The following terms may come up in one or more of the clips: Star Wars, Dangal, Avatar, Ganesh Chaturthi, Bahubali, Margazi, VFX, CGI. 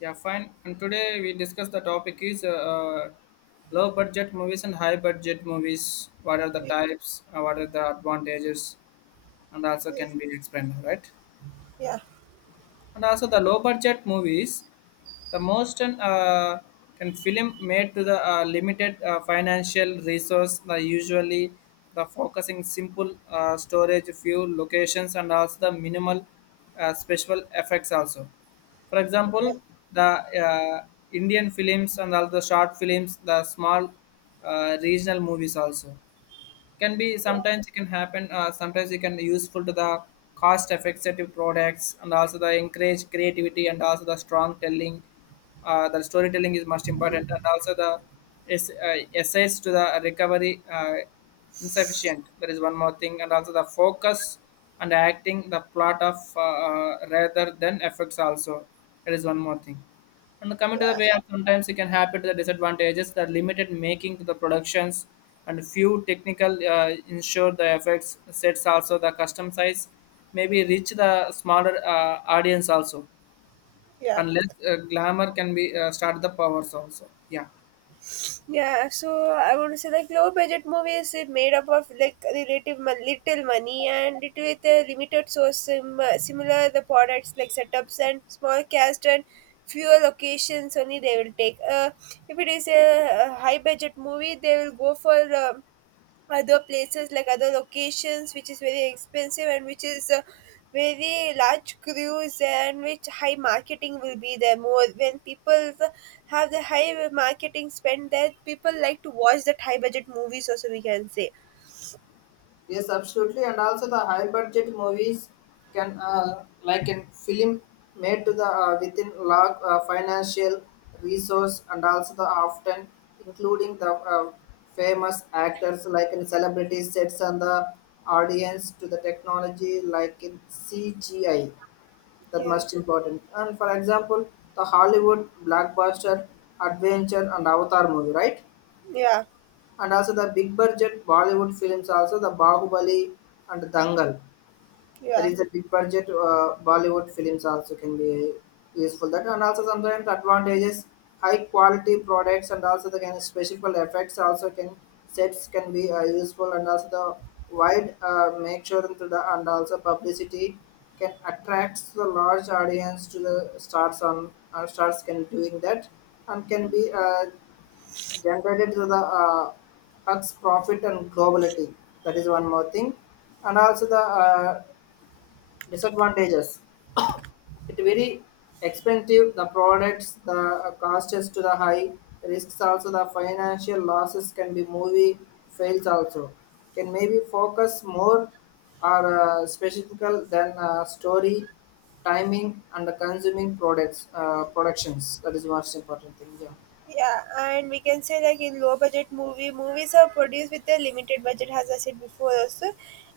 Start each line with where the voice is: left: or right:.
left: Yeah, fine. And today we discuss the topic is low budget movies and high budget movies. What are the
right: yeah,
left: types? What are the advantages? And also can be explained, right?
right: yeah,
left: And also the low budget movies, the most can film made to the limited financial resource, the usually the focusing simple storage, few locations, and also the minimal special effects also. For example, the uh, indian films and all the short films, the small regional movies also can be. Sometimes it can happen, sometimes it can be useful to the cost effective products, and also the encourage creativity, and also the strong telling, the storytelling is most important. And also the essays to the recovery, insufficient, that is one more thing. And also the focus and acting the plot of rather than effects also, that is one more thing. And coming to
right: yeah,
left: the way of sometimes it can happen to the disadvantages, the limited making to the productions and few technical ensure the effects sets also, the custom size maybe reach the smaller audience also,
right: yeah.
left: and less glamour can be start the powers also, yeah.
right: Yeah, so I want to say like low budget movies is made up of like relative little money and it with a limited source similar the products like setups and small cast and fewer locations only they will take. If it is a high budget movie, they will go for other places like other locations which is very expensive and which is a very large cruise and which high marketing will be there more when people have the high marketing spend there people like to watch that high budget movies also we can say
left: Yes, absolutely. And also the high budget movies can, like a film made to the within large financial resource, and also the often including the famous actors like in celebrities, sets on the audience to the technology like in CGI, that
right: yeah
left: most important. And for example, the Hollywood blockbuster adventure and Avatar movie, right?
right: yeah
left: And also the big budget Bollywood films, also the Bahubali and Dangal. That
right: yeah
left: is the big budget Bollywood films also can be useful. That, and also sometimes advantages, high quality products, and also the kind of special effects also can sets can be useful, and also the wide make sure into the and also publicity can attract the large audience to the stars on stars can doing that, and can be generated through the hugs profit and globality, that is one more thing. And also the disadvantages, it very expensive the products, the cost is to the high risks, also the financial losses can be, movie fails also, can maybe focus more or specifical than story timing and the consuming products, productions, that is most important thing, yeah.
right: Yeah, and we can say like in low budget movies are produced with a limited budget, as I said before also,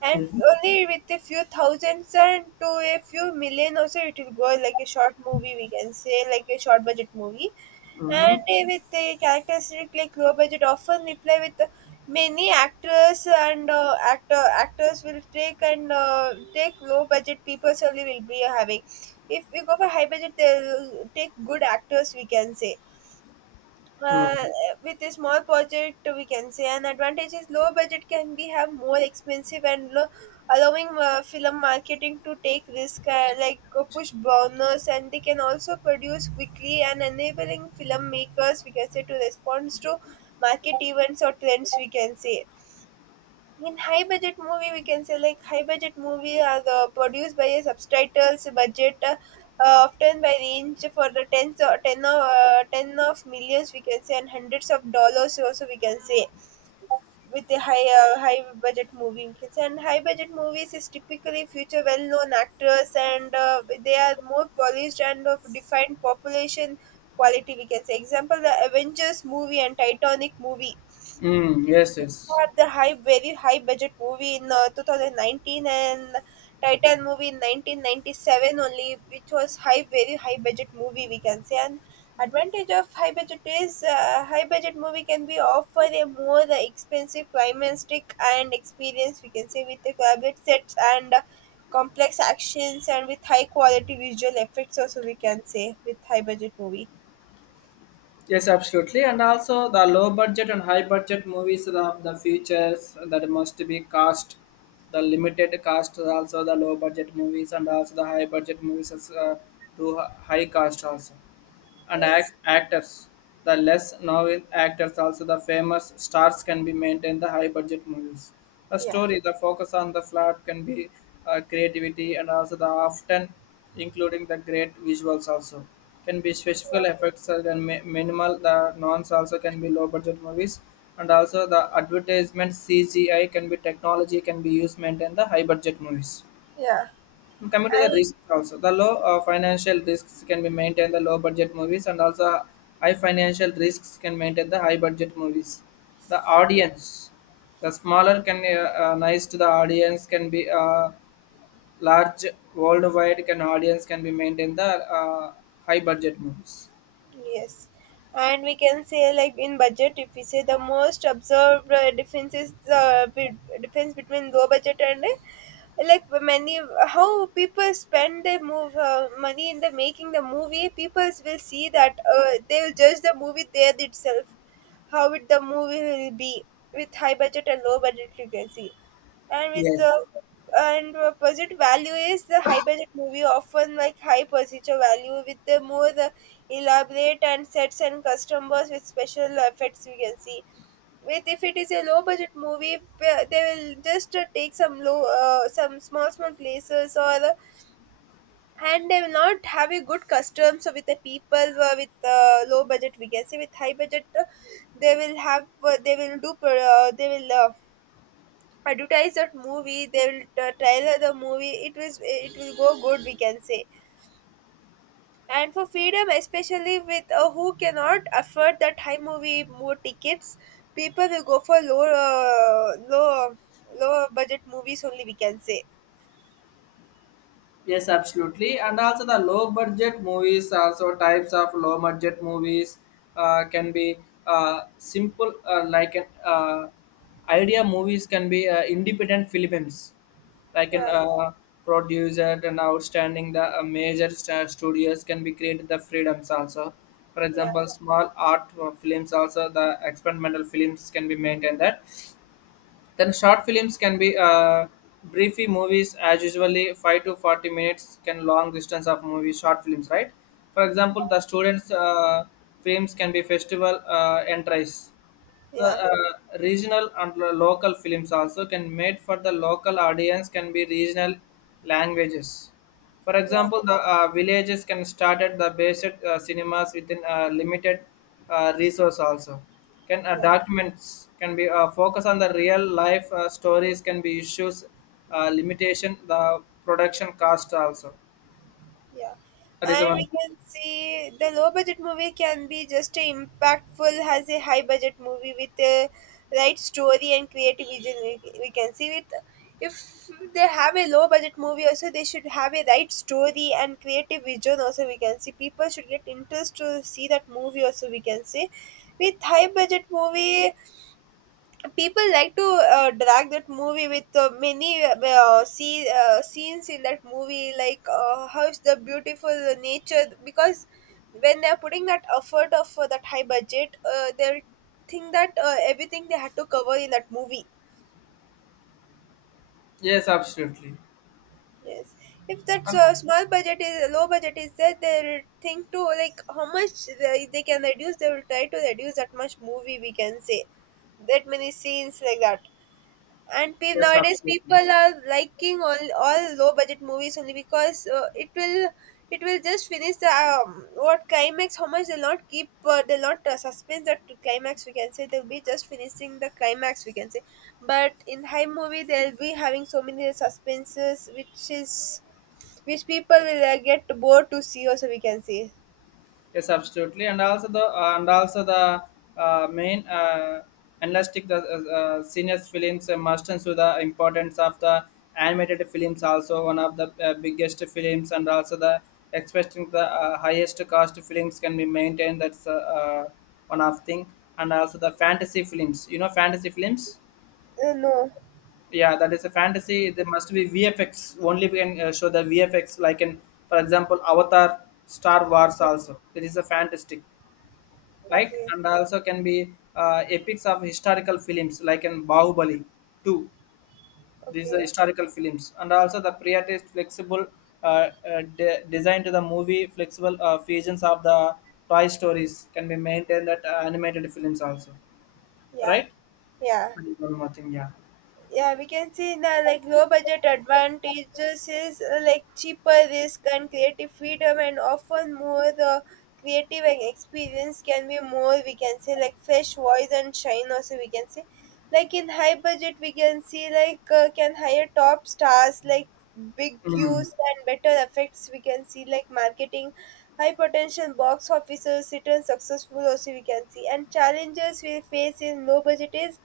right: and
left: Mhm.
right: only with a few thousands and to a few million also it will go like a short movie. We can say like a short budget movie, and with the characteristic like low budget, often we play with many actors and actors will take and take low budget people only will be having. If we go for high budget, they'll take good actors. We can say uh, with a small project we can say an advantage is low budget can be have more expensive and low, allowing film marketing to take risk like push bonus and they can also produce quickly and enabling filmmakers we can say to respond to market events or trends we can say in high budget movie we can say like high budget movie are the produced by a subtitles budget often by range for the tens or 10 of 10 of millions we can say and hundreds of dollars also we can say with a high budget movie we can say and high budget movies is typically future well known actors and they are more polished and of defined population quality we can say example the avengers movie and titanic movie
left: Mm, yes, yes.
right: had the very high budget movie in 2019 and Titan movie in 1997 only, which was very high budget movie we can say. And advantage of high budget is high budget movie can be offer a more expensive climatic and experience we can say with the elaborate sets and complex actions and with high quality visual effects also we can say with high budget movie.
left: Yes, absolutely. And also the low budget and high budget movies of the features that must be cast, the limited cast, also the low budget movies, and also the high budget movies as, to high cast also, and
right: Yes.
left: actors. The less novel actors, also the famous stars, can be maintained the high budget movies. The
right: Yeah.
left: story, the focus on the plot can be creativity, and also the often including the great visuals also, can be special effects and minimal the nons also can be low budget movies, and also the advertisement CGI can be technology can be used maintain the high budget movies.
right: Yeah.
left: And coming to the
right: And
left: risks also, the low financial risks can be maintained the low budget movies, and also high financial risks can maintain the high budget movies. The audience, the smaller can nice to the audience can be large worldwide can audience can be maintained the uh, high budget movies.
right: yes, and we can say like in budget, if we say the most observed difference is the difference between low budget and like many how people spend their move money in the making the movie. People will see that they will judge the movie there itself, how it the movie will be with high budget and low budget. You can see, and with
left: Yes.
right: and budget value is the high budget movie often like high procedure value with the more elaborate and sets and customers with special effects we can see with if it is a low budget movie they will just take some low some small places or and they will not have a good customs with the people with low budget we can say with high budget they will have they will do they will advertise that movie they will trailer the movie it was it will go good we can say and for freedom especially with who cannot afford that high movie more tickets people will go for low budget movies only we can say
left: Yes, absolutely. And also the low budget movies, also types of low budget movies can be simple, like an idea movies can be independent films, like an
right: yeah
left: producer and outstanding the major studios can be created the freedoms also. For
right: yeah
left: example, small art films, also the experimental films can be maintained that. Then short films can be briefy movies, as usually five to forty minutes can long distance of movie short films, right? For example, the students' films can be festival entries. The
right: yeah
left: regional and local films also can made for the local audience, can be regional languages. For
right: yeah
left: example, the villages can start at the basic cinemas within limited resource also. Can
right: yeah
left: documents can be focus on the real life stories, can be issues, limitation the production cost also.
right: Yeah.
left: That is
right: And we
left: one.
right: can see the low budget movie can be just as impactful as a high budget movie with a right story and creative vision. We can see with if they have a low budget movie also they should have a right story and creative vision also we can see people should get interest to see that movie also we can see with high budget movie people like to drag that movie with many scenes in that movie like how is the beautiful nature because when they're putting that effort of that high budget they'll think that everything they had to cover in that movie.
left: Yes, absolutely.
right: Yes, if that
left: And
right: small budget is low budget is there they'll think to like how much they can reduce they will try to reduce that much movie we can say that many scenes like that and
left: yes,
right: nowadays people
left: absolutely.
right: are liking all low budget movies only because it will just finish the what climax how much they'll not keep they'll not suspense that to climax we can say they'll be just finishing the climax we can say but in high movie they'll be having so many suspenses which is which people will get bored to see also we can say.
left: Yes, absolutely, and also the main analytic the senior films must, and so the importance of the animated films, also one of the biggest films, and also the expecting the highest cost films can be maintained. That's one of thing, and also the fantasy films. You know, fantasy films.
right: No.
left: Yeah, that is a fantasy. There must be VFX only. We can show the VFX like in, for example, Avatar, Star Wars. Also, that is a fantastic like,
right: Okay.
left: and also can be epics of historical films like in bahubali 2, these are
right: Okay.
left: historical films. And also the priority flexible design to the movie, flexible fusions of the toy stories can be maintained that animated films also,
right: Yeah,
left: right?
right: yeah,
left: And one more thing, yeah.
right: yeah, we can see in the like low budget advantages is like cheaper risk and creative freedom and often more the creative and experience can be more we can say like fresh voice and shine also we can say like in high budget we can see like can hire top stars like big
left: Mm.
right: cues and better effects we can see like marketing high potential box officers return successful also we can see and challenges we face in low budget is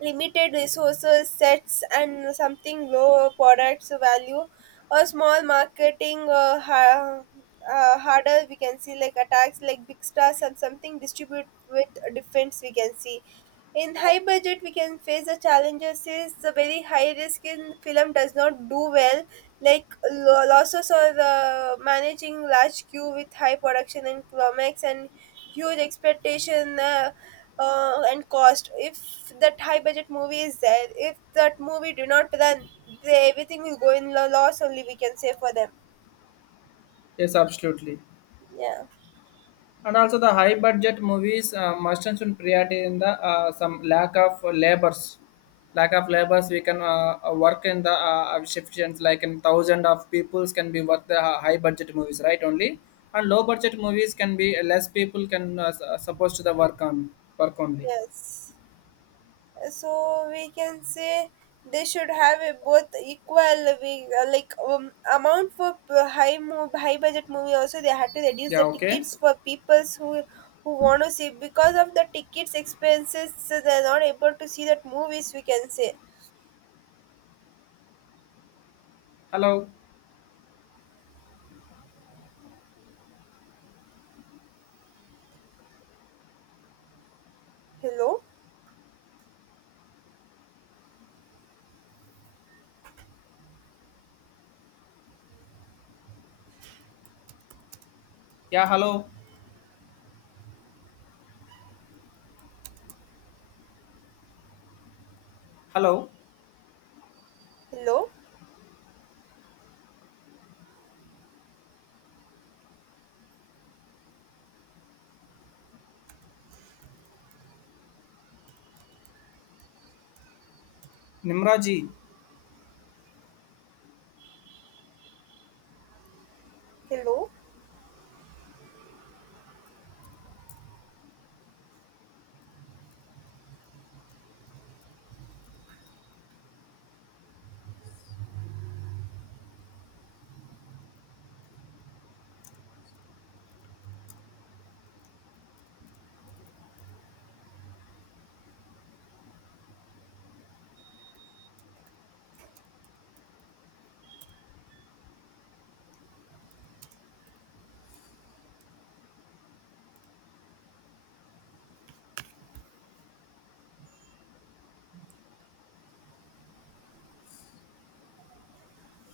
right: limited resources sets and something low products value or small marketing harder we can see like attacks like big stars and something distribute with defense we can see in high budget we can face the challenges is the very high risk in film does not do well like losses or the managing large queue with high production and climax and huge expectation and cost if that high budget movie is there if that movie do not then everything will go in the loss only we can say for them.
left: Yes, absolutely.
right: Yeah,
left: And also the high budget movies must and should priority in the some lack of labors, lack of labors, we can work in the efficiency, like in thousand of peoples can be work the high budget movies right only, and low budget movies can be less people can supposed to the work on work only.
right: yes, so we can say they should have a both like amount for high budget movie also they had to reduce
left: Yeah,
right: the
left: okay.
right: tickets for peoples who want to see because of the tickets expenses so they're not able to see that movies we can say.
left: Hello.
right: Hello.
left: Yeah, hello. Hello.
right: Hello,
left: Nimraji.
right: hello.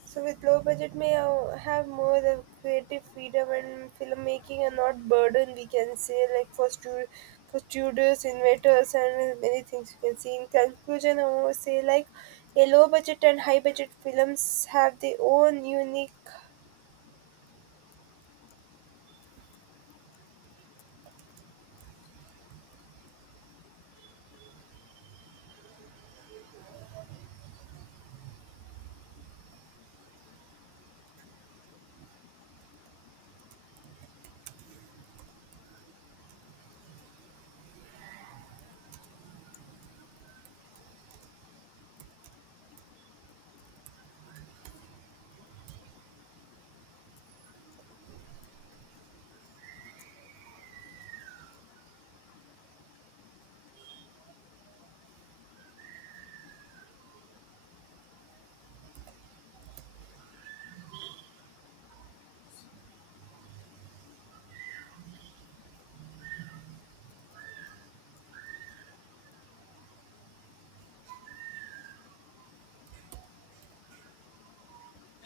right: So with low budget, may I have more the creative freedom and filmmaking, and not burden. We can say like for for studios, inventors, and many things. We can see in conclusion. I want to say like a low budget and high budget films have their own unique.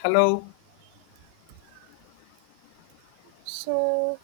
left: Hello.
right: So